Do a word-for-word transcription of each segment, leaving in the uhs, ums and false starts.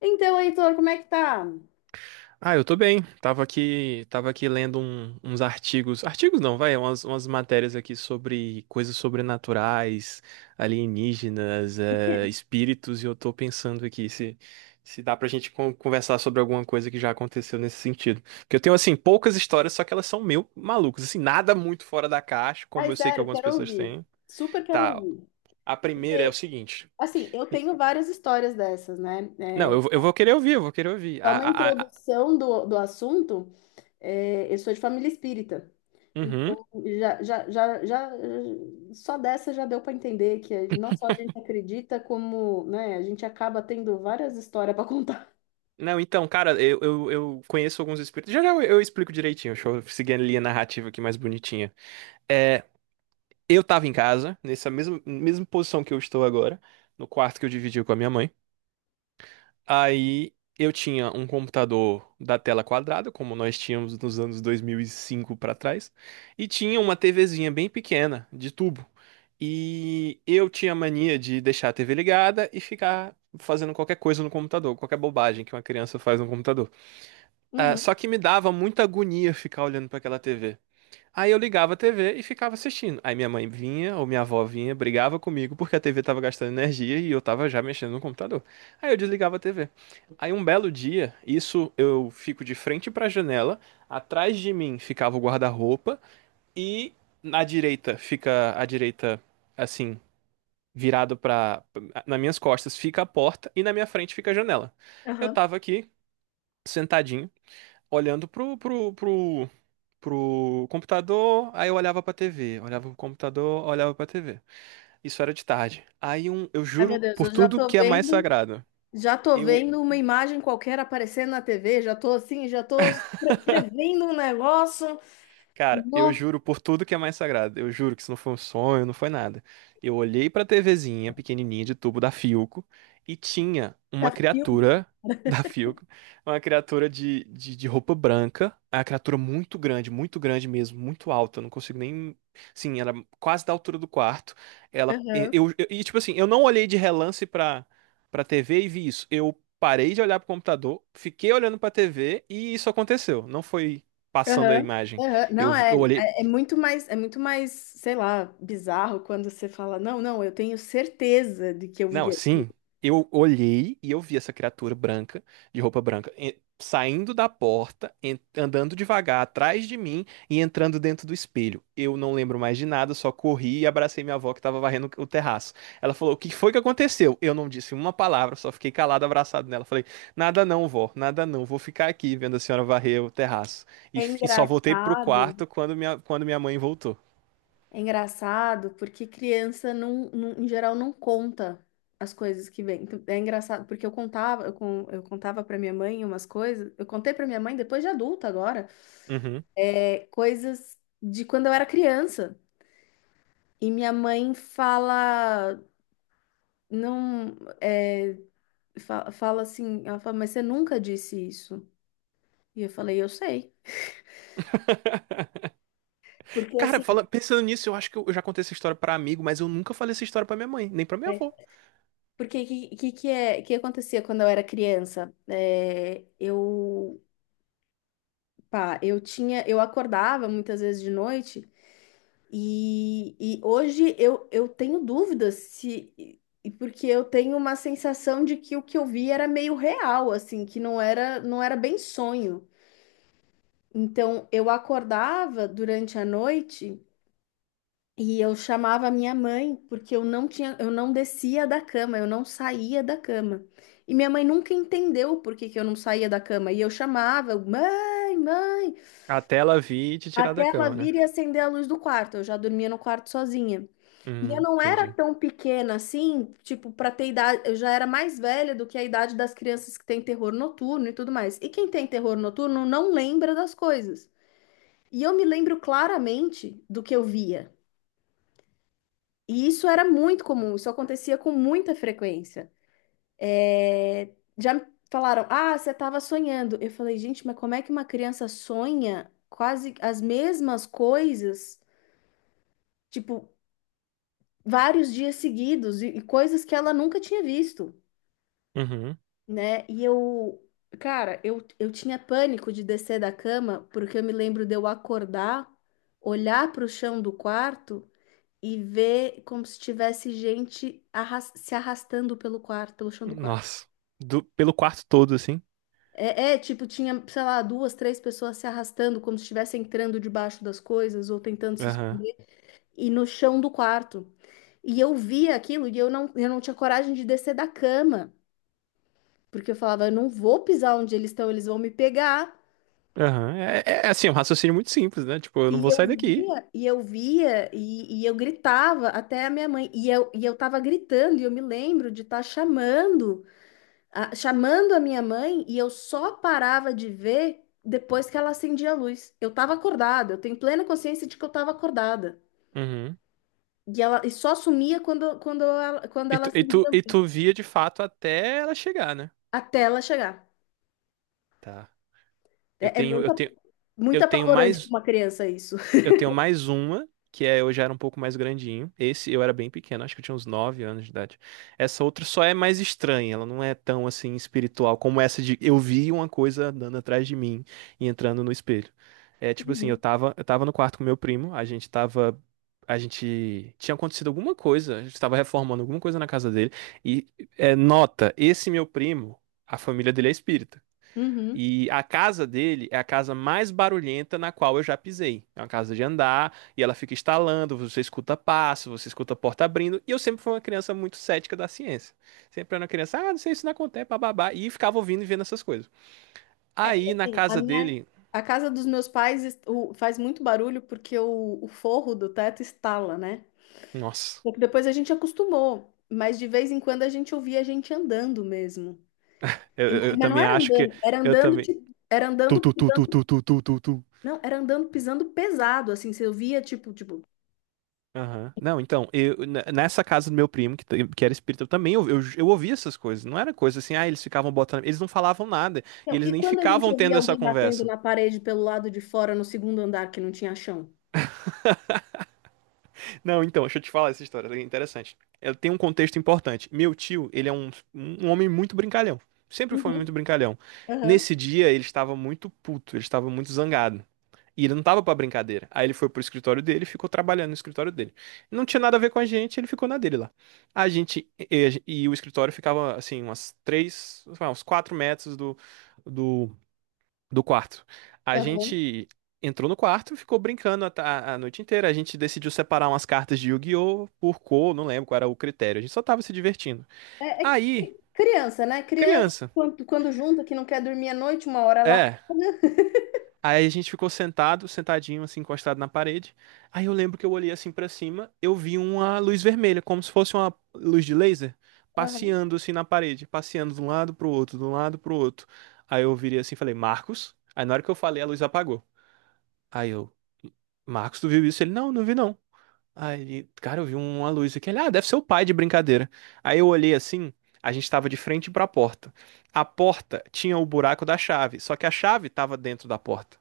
Então, Heitor, como é que tá? Ah, eu tô bem. Tava aqui, tava aqui lendo um- uns artigos. Artigos não, vai, umas, umas matérias aqui sobre coisas sobrenaturais, alienígenas, eh, espíritos, e eu tô pensando aqui se, se dá pra gente con- conversar sobre alguma coisa que já aconteceu nesse sentido. Porque eu tenho, assim, poucas histórias, só que elas são meio malucas. Assim, nada muito fora da caixa, Ai, como eu sei que sério, algumas quero pessoas ouvir. têm. Super quero Tá, ouvir. a primeira é o Porque, seguinte. assim, eu tenho várias histórias dessas, né? É, Não, eu, vou- eu vou querer ouvir, eu vou querer ouvir. só A, uma a, a- a- introdução do, do assunto, é, eu sou de família espírita. Uhum. Então, já, já, já, já, só dessa já deu para entender que não só a gente acredita, como, né, a gente acaba tendo várias histórias para contar. Não, então, cara, eu, eu, eu conheço alguns espíritos. Já já eu, eu explico direitinho. Deixa eu seguir a linha narrativa aqui mais bonitinha. É, eu tava em casa, nessa mesma, mesma posição que eu estou agora, no quarto que eu dividi com a minha mãe. Aí eu tinha um computador da tela quadrada, como nós tínhamos nos anos dois mil e cinco pra trás, e tinha uma TVzinha bem pequena, de tubo. E eu tinha mania de deixar a T V ligada e ficar fazendo qualquer coisa no computador, qualquer bobagem que uma criança faz no computador. Ah, Uhum, só que me dava muita agonia ficar olhando pra aquela T V. Aí eu ligava a T V e ficava assistindo. Aí minha mãe vinha, ou minha avó vinha, brigava comigo porque a T V tava gastando energia e eu tava já mexendo no computador. Aí eu desligava a T V. Aí um belo dia, isso eu fico de frente pra janela, atrás de mim ficava o guarda-roupa e na direita fica a direita assim, virado pra. Nas minhas costas fica a porta e na minha frente fica a janela. Eu aham. tava aqui sentadinho olhando pro, pro, pro, pro computador, aí eu olhava pra T V, olhava pro computador, olhava pra T V. Isso era de tarde. Aí um, eu Ai, meu juro Deus, por eu já tudo tô que é mais vendo. sagrado. Já tô Eu vendo uma imagem qualquer aparecendo na T V, já tô assim, já tô pre- prevendo um negócio. Cara, eu Nossa, juro por tudo que é mais sagrado. Eu juro que isso não foi um sonho, não foi nada. Eu olhei pra TVzinha pequenininha de tubo da Philco e tinha uma filme. criatura da Philco, uma criatura de, de, de roupa branca, uma criatura muito grande, muito grande mesmo, muito alta. Eu não consigo nem. Sim, era quase da altura do quarto. Ela. Aham, Eu, eu- e tipo assim, eu não olhei de relance pra, pra T V e vi isso. Eu parei de olhar pro computador, fiquei olhando pra T V e isso aconteceu. Não foi passando a aham, imagem. aham. Não, Eu, é, eu olhei. é, é muito mais, é muito mais, sei lá, bizarro quando você fala, não, não, eu tenho certeza de que eu vi. Não, sim. Eu olhei e eu vi essa criatura branca, de roupa branca, e- saindo da porta, en- andando devagar atrás de mim e entrando dentro do espelho. Eu não lembro mais de nada, só corri e abracei minha avó que estava varrendo o terraço. Ela falou: O que foi que aconteceu? Eu não disse uma palavra, só fiquei calado, abraçado nela. Falei: Nada não, vó, nada não. Vou ficar aqui vendo a senhora varrer o terraço. E, É f- e só voltei pro engraçado, quarto quando minha, quando minha mãe voltou. é engraçado porque criança não, não- em geral não conta as coisas que vem. Então, é engraçado porque eu contava, eu, con- eu contava para minha mãe umas coisas, eu contei para minha mãe depois de adulta agora. Uhum. É, coisas de quando eu era criança. E minha mãe fala, não, é, fa- fala assim, ela fala, mas você nunca disse isso. E eu falei, eu sei. Porque Cara, assim, fala- pensando nisso, eu acho que eu já contei essa história pra amigo, mas eu nunca falei essa história pra minha mãe, nem pra minha avó. porque que que, que é que acontecia quando eu era criança? É, eu, pá, eu tinha, eu acordava muitas vezes de noite. E, e hoje eu, eu tenho dúvidas se. E- porque eu tenho uma sensação de que o que eu vi era meio real, assim, que não era, não era bem sonho. Então eu acordava durante a noite e eu chamava a minha mãe, porque eu não tinha, eu não descia da cama, eu não saía da cama. E minha mãe nunca entendeu por que que eu não saía da cama. E eu chamava, mãe, mãe, Até ela vir e te tirar da até ela cama, né? vir e acender a luz do quarto. Eu já dormia no quarto sozinha. E eu Hum, não era entendi. tão pequena assim, tipo, pra ter idade, eu já era mais velha do que a idade das crianças que têm terror noturno e tudo mais. E quem tem terror noturno não lembra das coisas. E eu me lembro claramente do que eu via. E isso era muito comum, isso acontecia com muita frequência. É, já me falaram, ah, você estava sonhando. Eu falei, gente, mas como é que uma criança sonha quase as mesmas coisas, tipo, vários dias seguidos e e coisas que ela nunca tinha visto? Uhum. Né? E eu, cara, eu, eu tinha pânico de descer da cama, porque eu me lembro de eu acordar, olhar para o chão do quarto e ver como se tivesse gente arras- se arrastando pelo quarto, pelo chão do quarto. Nossa. Do- pelo quarto todo, assim. É, é, tipo, tinha, sei lá, duas, três pessoas se arrastando, como se estivesse entrando debaixo das coisas ou tentando se Aham. esconder, e no chão do quarto. E eu via aquilo e eu não, eu não tinha coragem de descer da cama, porque eu falava, eu não vou pisar onde eles estão, eles vão me pegar. Aham. É, é, assim, é um raciocínio muito simples, né? Tipo, eu não E vou eu sair daqui. via, e eu via, e, e eu gritava até a minha mãe. E eu, e eu tava gritando, e eu me lembro de estar chamando, a, chamando a minha mãe, e eu só parava de ver depois que ela acendia a luz. Eu tava acordada, eu tenho plena consciência de que eu tava acordada. Uhum. E ela e só sumia quando, quando ela, quando E ela tu, e acendia tu, a e luz, tu via de fato até ela chegar, né? até ela chegar. Tá. Eu É, é tenho, eu muito, tenho, muito eu tenho apavorante para mais. uma criança isso. Eu tenho mais uma, que é eu já era um pouco mais grandinho. Esse eu era bem pequeno, acho que eu tinha uns nove anos de idade. Essa outra só é mais estranha, ela não é tão assim espiritual como essa de eu vi uma coisa andando atrás de mim e entrando no espelho. É tipo assim, eu Uhum. tava, eu tava no quarto com meu primo, a gente tava. A gente tinha acontecido alguma coisa, a gente tava reformando alguma coisa na casa dele. E é, nota, esse meu primo, a família dele é espírita. Uhum. E a casa dele é a casa mais barulhenta na qual eu já pisei. É uma casa de andar e ela fica estalando, você escuta passo, você escuta porta abrindo. E eu sempre fui uma criança muito cética da ciência. Sempre era uma criança, ah, não sei, isso não acontece, bababá. E ficava ouvindo e vendo essas coisas. É, Aí é, na sim, a casa minha, dele, a casa dos meus pais est- o- faz muito barulho porque o, o forro do teto estala, né? nossa, Só que depois a gente acostumou, mas de vez em quando a gente ouvia a gente andando mesmo. eu, E- eu- mas eu não também era acho que andando, era eu andando, também. tipo, era Tu, andando tu, tu, tu, pisando, tu, tu, tu, tu, tu. não, era andando pisando pesado, assim, você ouvia tipo, tipo. Aham. Não, então, eu, n- nessa casa do meu primo, que, t- que era espírita, eu também eu, eu, eu ouvia essas coisas. Não era coisa assim, ah, eles ficavam botando. Eles não falavam nada. E Então, eles e nem quando a gente ficavam ouvia tendo essa alguém batendo conversa. na parede pelo lado de fora no segundo andar que não tinha chão? Não, então, deixa eu te falar essa história, é interessante. Ela tem um contexto importante. Meu tio, ele é um, um homem muito brincalhão. Sempre foi muito Uhum, brincalhão. aham, Nesse dia, ele estava muito puto, ele estava muito zangado. E ele não tava pra brincadeira. Aí ele foi pro escritório dele e ficou trabalhando no escritório dele. Não tinha nada a ver com a gente, ele ficou na dele lá. A gente. E, e o escritório ficava, assim, umas três, sei lá, uns quatro metros do, do do quarto. A aham. gente entrou no quarto, ficou brincando a, ta- a noite inteira. A gente decidiu separar umas cartas de Yu-Gi-Oh! Por cor, não lembro qual era o critério. A gente só tava se divertindo. É, é Aí, criança, né? Criança, criança, quando, quando junta, que não quer dormir à noite, uma hora ela apaga. é. Aí a gente ficou sentado, sentadinho, assim, encostado na parede. Aí eu lembro que eu olhei assim pra cima, eu vi uma luz vermelha, como se fosse uma luz de laser, Aham, passeando assim na parede, passeando de um lado pro outro, de um lado pro outro. Aí eu virei assim e falei, Marcos. Aí na hora que eu falei, a luz apagou. Aí eu, Marcos, tu viu isso? Ele, não, não vi não. Aí, ele- cara, eu vi uma luz aqui. Ele, ah, deve ser o pai de brincadeira. Aí eu olhei assim, a gente tava de frente pra porta. A porta tinha o buraco da chave, só que a chave tava dentro da porta.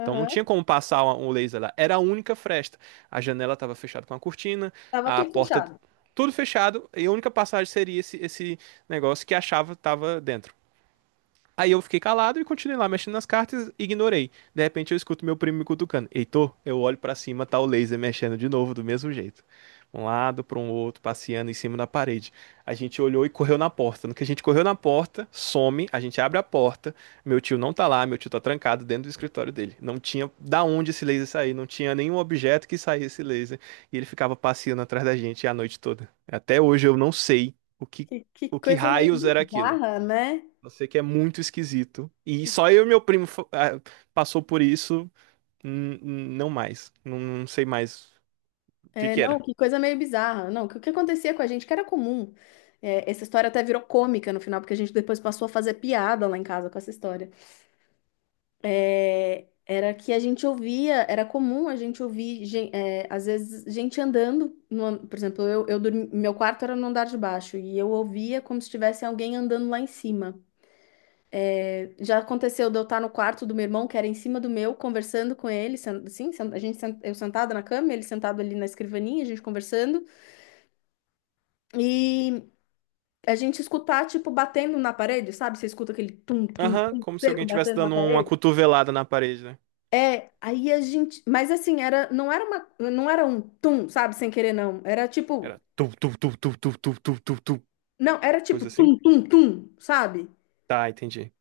Então não tinha como passar o laser lá. Era a única fresta. A janela tava fechada com a cortina, Tava a tudo porta, fechado. tudo fechado, e a única passagem seria esse, esse negócio que a chave tava dentro. Aí eu fiquei calado e continuei lá mexendo nas cartas, ignorei. De repente eu escuto meu primo me cutucando. Heitor, eu olho pra cima, tá o laser mexendo de novo, do mesmo jeito. Um lado pra um outro, passeando em cima da parede. A gente olhou e correu na porta. No que a gente correu na porta, some, a gente abre a porta. Meu tio não tá lá, meu tio tá trancado dentro do escritório dele. Não tinha da onde esse laser sair, não tinha nenhum objeto que saísse esse laser. E ele ficava passeando atrás da gente a noite toda. Até hoje eu não sei o que, Que, que o que coisa raios meio era aquilo. bizarra, né? Eu sei que é muito esquisito. E Que, só eu e meu primo fo- ah, passou por isso. Hum, hum. Não mais. Não, não sei mais o que é, que não, era. que coisa meio bizarra. Não, que o que acontecia com a gente, que era comum. É, essa história até virou cômica no final, porque a gente depois passou a fazer piada lá em casa com essa história. É, era que a gente ouvia, era comum a gente ouvir, gen- é, às vezes, gente andando. No an- Por exemplo, eu, eu dormi- meu quarto era no andar de baixo e eu ouvia como se tivesse alguém andando lá em cima. Já aconteceu de eu estar no quarto do meu irmão, que era em cima do meu, conversando com ele, sen- assim, sen- a gente, sen- eu sentada na cama, ele sentado ali na escrivaninha, a gente conversando, e a gente escutar, tipo, batendo na parede, sabe? Você escuta aquele tum, tum, Aham, tum como se seco alguém tivesse batendo na dando uma parede. cotovelada na parede, né? É, aí a gente, mas assim, era, não era uma, não era um tum, sabe, sem querer não. Era Era tipo, tu, tu, tu, tu, tu, tu, tu, tu, tu. não, era tipo Coisa assim. tum tum tum, sabe? Tá, entendi.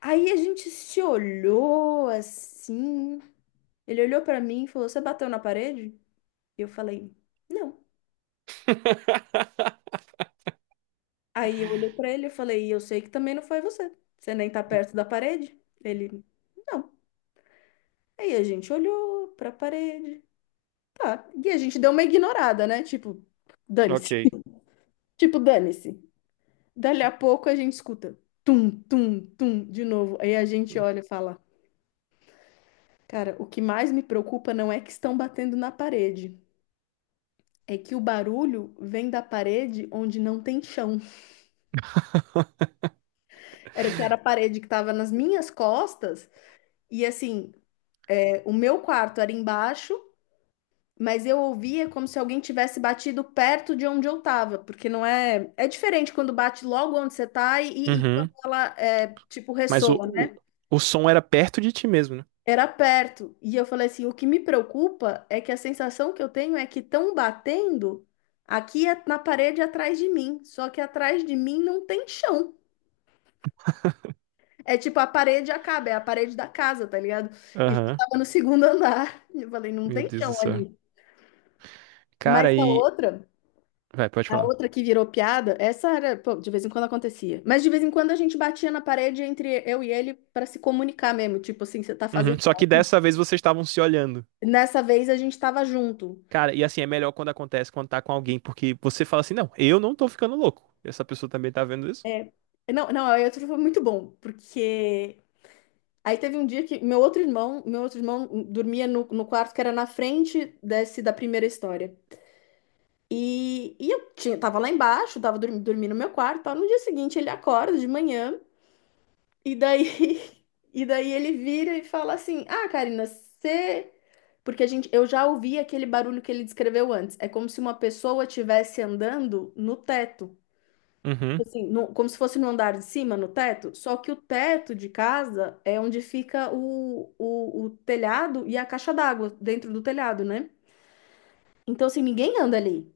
Aí a gente se olhou assim. Ele olhou pra mim e falou: "Você bateu na parede?" E eu falei: "Não". Aí eu olhei pra ele e falei: "E eu sei que também não foi você. Você nem tá perto da parede". Ele: "Não". Aí a gente olhou pra parede. Ah, e a gente deu uma ignorada, né? Tipo, dane-se. Ok. Tipo, dane-se. Dali a pouco a gente escuta tum, tum, tum de novo. Aí a gente olha e fala: cara, o que mais me preocupa não é que estão batendo na parede, é que o barulho vem da parede onde não tem chão. Era que era a parede que estava nas minhas costas, e assim, é, o meu quarto era embaixo. Mas eu ouvia como se alguém tivesse batido perto de onde eu estava, porque não é. É diferente quando bate logo onde você está e, e quando Uhum. ela, é, tipo, Mas o, ressoa, o, né? o som era perto de ti mesmo, né? Era perto. E eu falei assim: o que me preocupa é que a sensação que eu tenho é que estão batendo aqui a- na parede atrás de mim. Só que atrás de mim não tem chão. É tipo, a parede acaba, é a parede da casa, tá ligado? E a gente Aham. tava no segundo andar. Eu falei, não Meu tem Deus chão do céu. ali. Mas Cara, a e. outra, Vai, pode a falar. outra que virou piada, essa era, pô, de vez em quando acontecia. Mas de vez em quando a gente batia na parede entre eu e ele para se comunicar mesmo. Tipo assim, você tá Uhum. fazendo. Só que dessa vez vocês estavam se olhando. Nessa vez a gente tava junto. Cara, e assim, é melhor quando acontece, quando tá com alguém, porque você fala assim, não, eu não tô ficando louco. Essa pessoa também tá vendo isso? É, não, não, aí outro foi muito bom, porque aí teve um dia que meu outro irmão, meu outro irmão dormia no, no quarto que era na frente desse da primeira história. E, e eu tinha, tava lá embaixo, tava dormindo, dormindo no meu quarto, tal. No dia seguinte ele acorda de manhã e daí e daí ele vira e fala assim: "Ah, Karina, você porque a gente, eu já ouvi aquele barulho que ele descreveu antes. É como se uma pessoa estivesse andando no teto. Tipo Uhum. assim, no- como se fosse no andar de cima, no teto, só que o teto de casa é onde fica o, o, o telhado e a caixa d'água dentro do telhado, né? Então, assim, ninguém anda ali,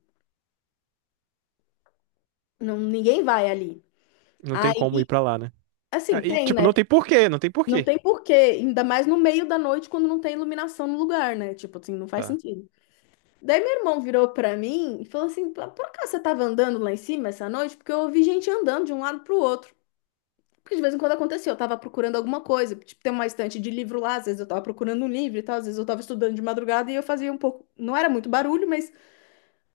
não, ninguém vai ali. Não tem Aí, como ir pra lá, né? assim, Aí, tem, tipo, não né? tem porquê, não tem Não porquê. tem porquê, ainda mais no meio da noite quando não tem iluminação no lugar, né? Tipo assim, não faz Tá. sentido. Daí meu irmão virou pra mim e falou assim: "Por acaso você tava andando lá em cima essa noite? Porque eu ouvi gente andando de um lado pro outro. Porque de vez em quando acontecia, eu tava procurando alguma coisa, tipo, tem uma estante de livro lá, às vezes eu tava procurando um livro e tal, às vezes eu tava estudando de madrugada e eu fazia um pouco, não era muito barulho, mas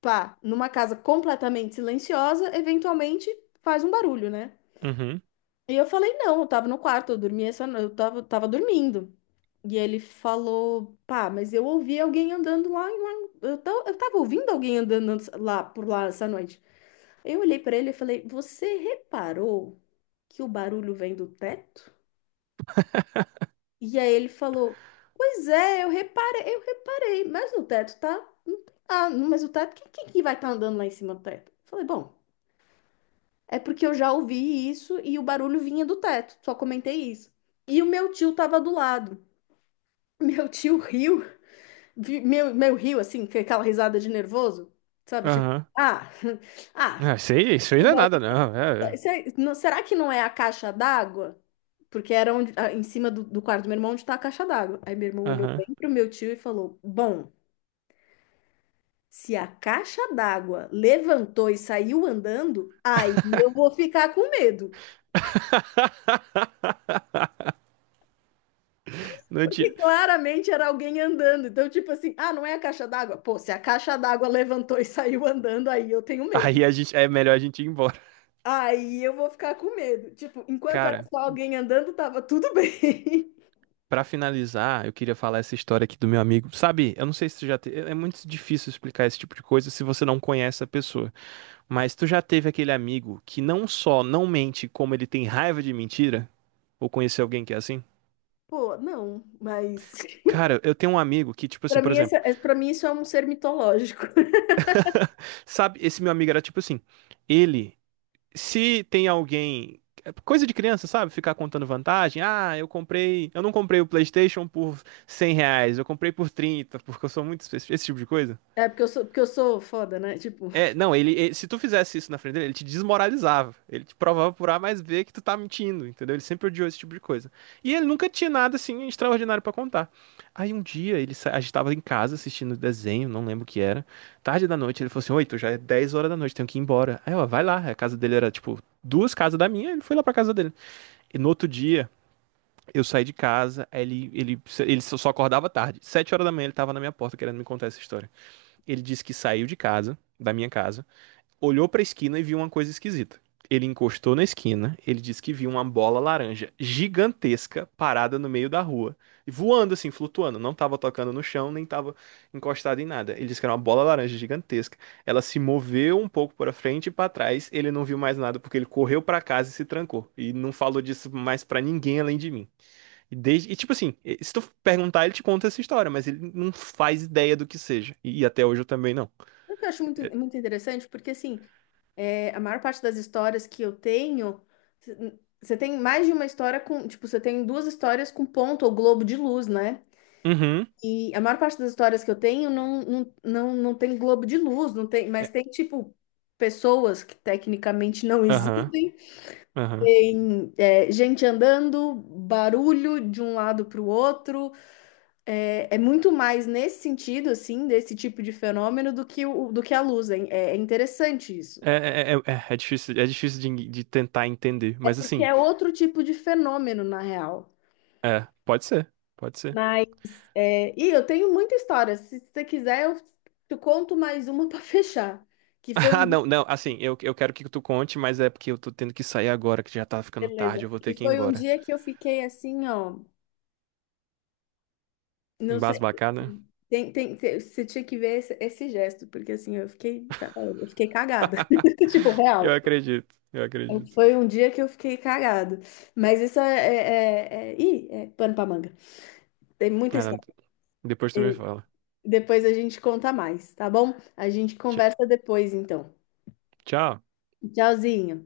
pá, numa casa completamente silenciosa, eventualmente faz um barulho, né? Uhum. E eu falei, não, eu tava no quarto, eu dormia essa no- eu tava, tava dormindo. E ele falou, pá, mas eu ouvi alguém andando lá, em lá eu, ta- eu tava ouvindo alguém andando lá por lá essa noite. Eu olhei pra ele e falei, você reparou que o barulho vem do teto? E aí ele falou: pois é, eu reparei, eu reparei, mas no teto tá. Não tem nada. No- mas o teto, quem, quem que vai estar andando lá em cima do teto? Eu falei, bom, é porque eu já ouvi isso e o barulho vinha do teto, só comentei isso. E o meu tio tava do lado. Meu tio riu, vi- meu, meu riu assim, com aquela risada de nervoso, sabe? Tipo, Aham. ah, ah, Ah, isso aí, isso aí não é nada, não. É, é. se- não- será que não é a caixa d'água? Porque era onde, ah, em cima do, do quarto do meu irmão onde tá a caixa d'água. Aí meu irmão olhou Aham. bem pro meu tio e falou: bom. Se a caixa d'água levantou e saiu andando, aí eu vou ficar com medo. Não Porque tinha. claramente era alguém andando. Então, tipo assim, ah, não é a caixa d'água? Pô, se a caixa d'água levantou e saiu andando, aí eu tenho medo. Aí a gente, é melhor a gente ir embora. Aí eu vou ficar com medo. Tipo, enquanto era Cara, só alguém andando, tava tudo bem. pra finalizar, eu queria falar essa história aqui do meu amigo. Sabe, eu não sei se você já te... É é muito difícil explicar esse tipo de coisa se você não conhece a pessoa. Mas tu já teve aquele amigo que não só não mente, como ele tem raiva de mentira? Ou conhecer alguém que é assim? Pô, não, mas. Cara, eu tenho um amigo que, tipo assim, Para por mim, esse, exemplo, é- pra mim, isso é um ser mitológico. sabe, esse meu amigo era tipo assim, ele, se tem alguém, é coisa de criança, sabe, ficar contando vantagem, ah, eu comprei, eu não comprei o PlayStation por cem reais, eu comprei por trinta porque eu sou muito, espe- esse tipo de coisa. É porque eu sou, porque eu sou foda, né? Tipo, É, não, ele, ele- se tu fizesse isso na frente dele, ele te desmoralizava. Ele te provava por A mais B que tu tá mentindo, entendeu? Ele sempre odiou esse tipo de coisa. E ele nunca tinha nada assim extraordinário pra contar. Aí um dia ele sa- a gente tava em casa assistindo desenho, não lembro o que era. Tarde da noite, ele falou assim: "Oi, tu já é dez horas da noite, tenho que ir embora". Aí, ó, vai lá. A casa dele era tipo duas casas da minha, ele foi lá pra casa dele. E no outro dia, eu saí de casa, aí ele ele ele só só acordava tarde. Sete horas da manhã ele tava na minha porta querendo me contar essa história. Ele disse que saiu de casa, da minha casa olhou pra esquina e viu uma coisa esquisita. Ele encostou na esquina, ele disse que viu uma bola laranja gigantesca parada no meio da rua, voando assim, flutuando, não tava tocando no chão, nem tava encostada em nada. Ele disse que era uma bola laranja gigantesca. Ela se moveu um pouco para frente e para trás, ele não viu mais nada porque ele correu para casa e se trancou e não falou disso mais para ninguém além de mim. E, desde, e tipo assim, se tu perguntar, ele te conta essa história, mas ele não faz ideia do que seja. E, e até hoje eu também não. o que eu acho muito, muito interessante, porque assim, é, a maior parte das histórias que eu tenho, c- você tem mais de uma história com, tipo, você tem duas histórias com ponto ou globo de luz, né? Uhum. E a maior parte das histórias que eu tenho não, não, não, não tem globo de luz, não tem, É, mas tem, tipo, pessoas que tecnicamente não Aham. existem, Aham. tem, é, gente andando, barulho de um lado para o outro. É, é muito mais nesse sentido, assim, desse tipo de fenômeno do que, o, do que a luz. É, é interessante isso. É, é, é, é- é difícil, é difícil de, de tentar entender, É mas porque assim, é outro tipo de fenômeno, na real. é, pode ser, pode ser. Mas, é, e eu tenho muita história. Se você quiser, eu te conto mais uma para fechar. Que foi um Ah, dia, não, não, assim, eu, eu quero que tu conte, mas é porque eu tô tendo que sair agora, que já tá ficando tarde, beleza. eu vou Que ter que ir foi um embora. dia que eu fiquei assim, ó. Não sei. Embasbacada? Assim, tem, tem, tem- você tinha que ver esse, esse gesto, porque assim, eu fiquei, eu fiquei cagada. Tipo, real. Eu acredito, eu acredito. Foi um dia que eu fiquei cagado. Mas isso é, é, é, é, ih, é pano pra manga. Tem muita Ah, não, história. depois tu me fala. Depois a gente conta mais, tá bom? A gente Tch- conversa depois, então. Tchau. Tchauzinho.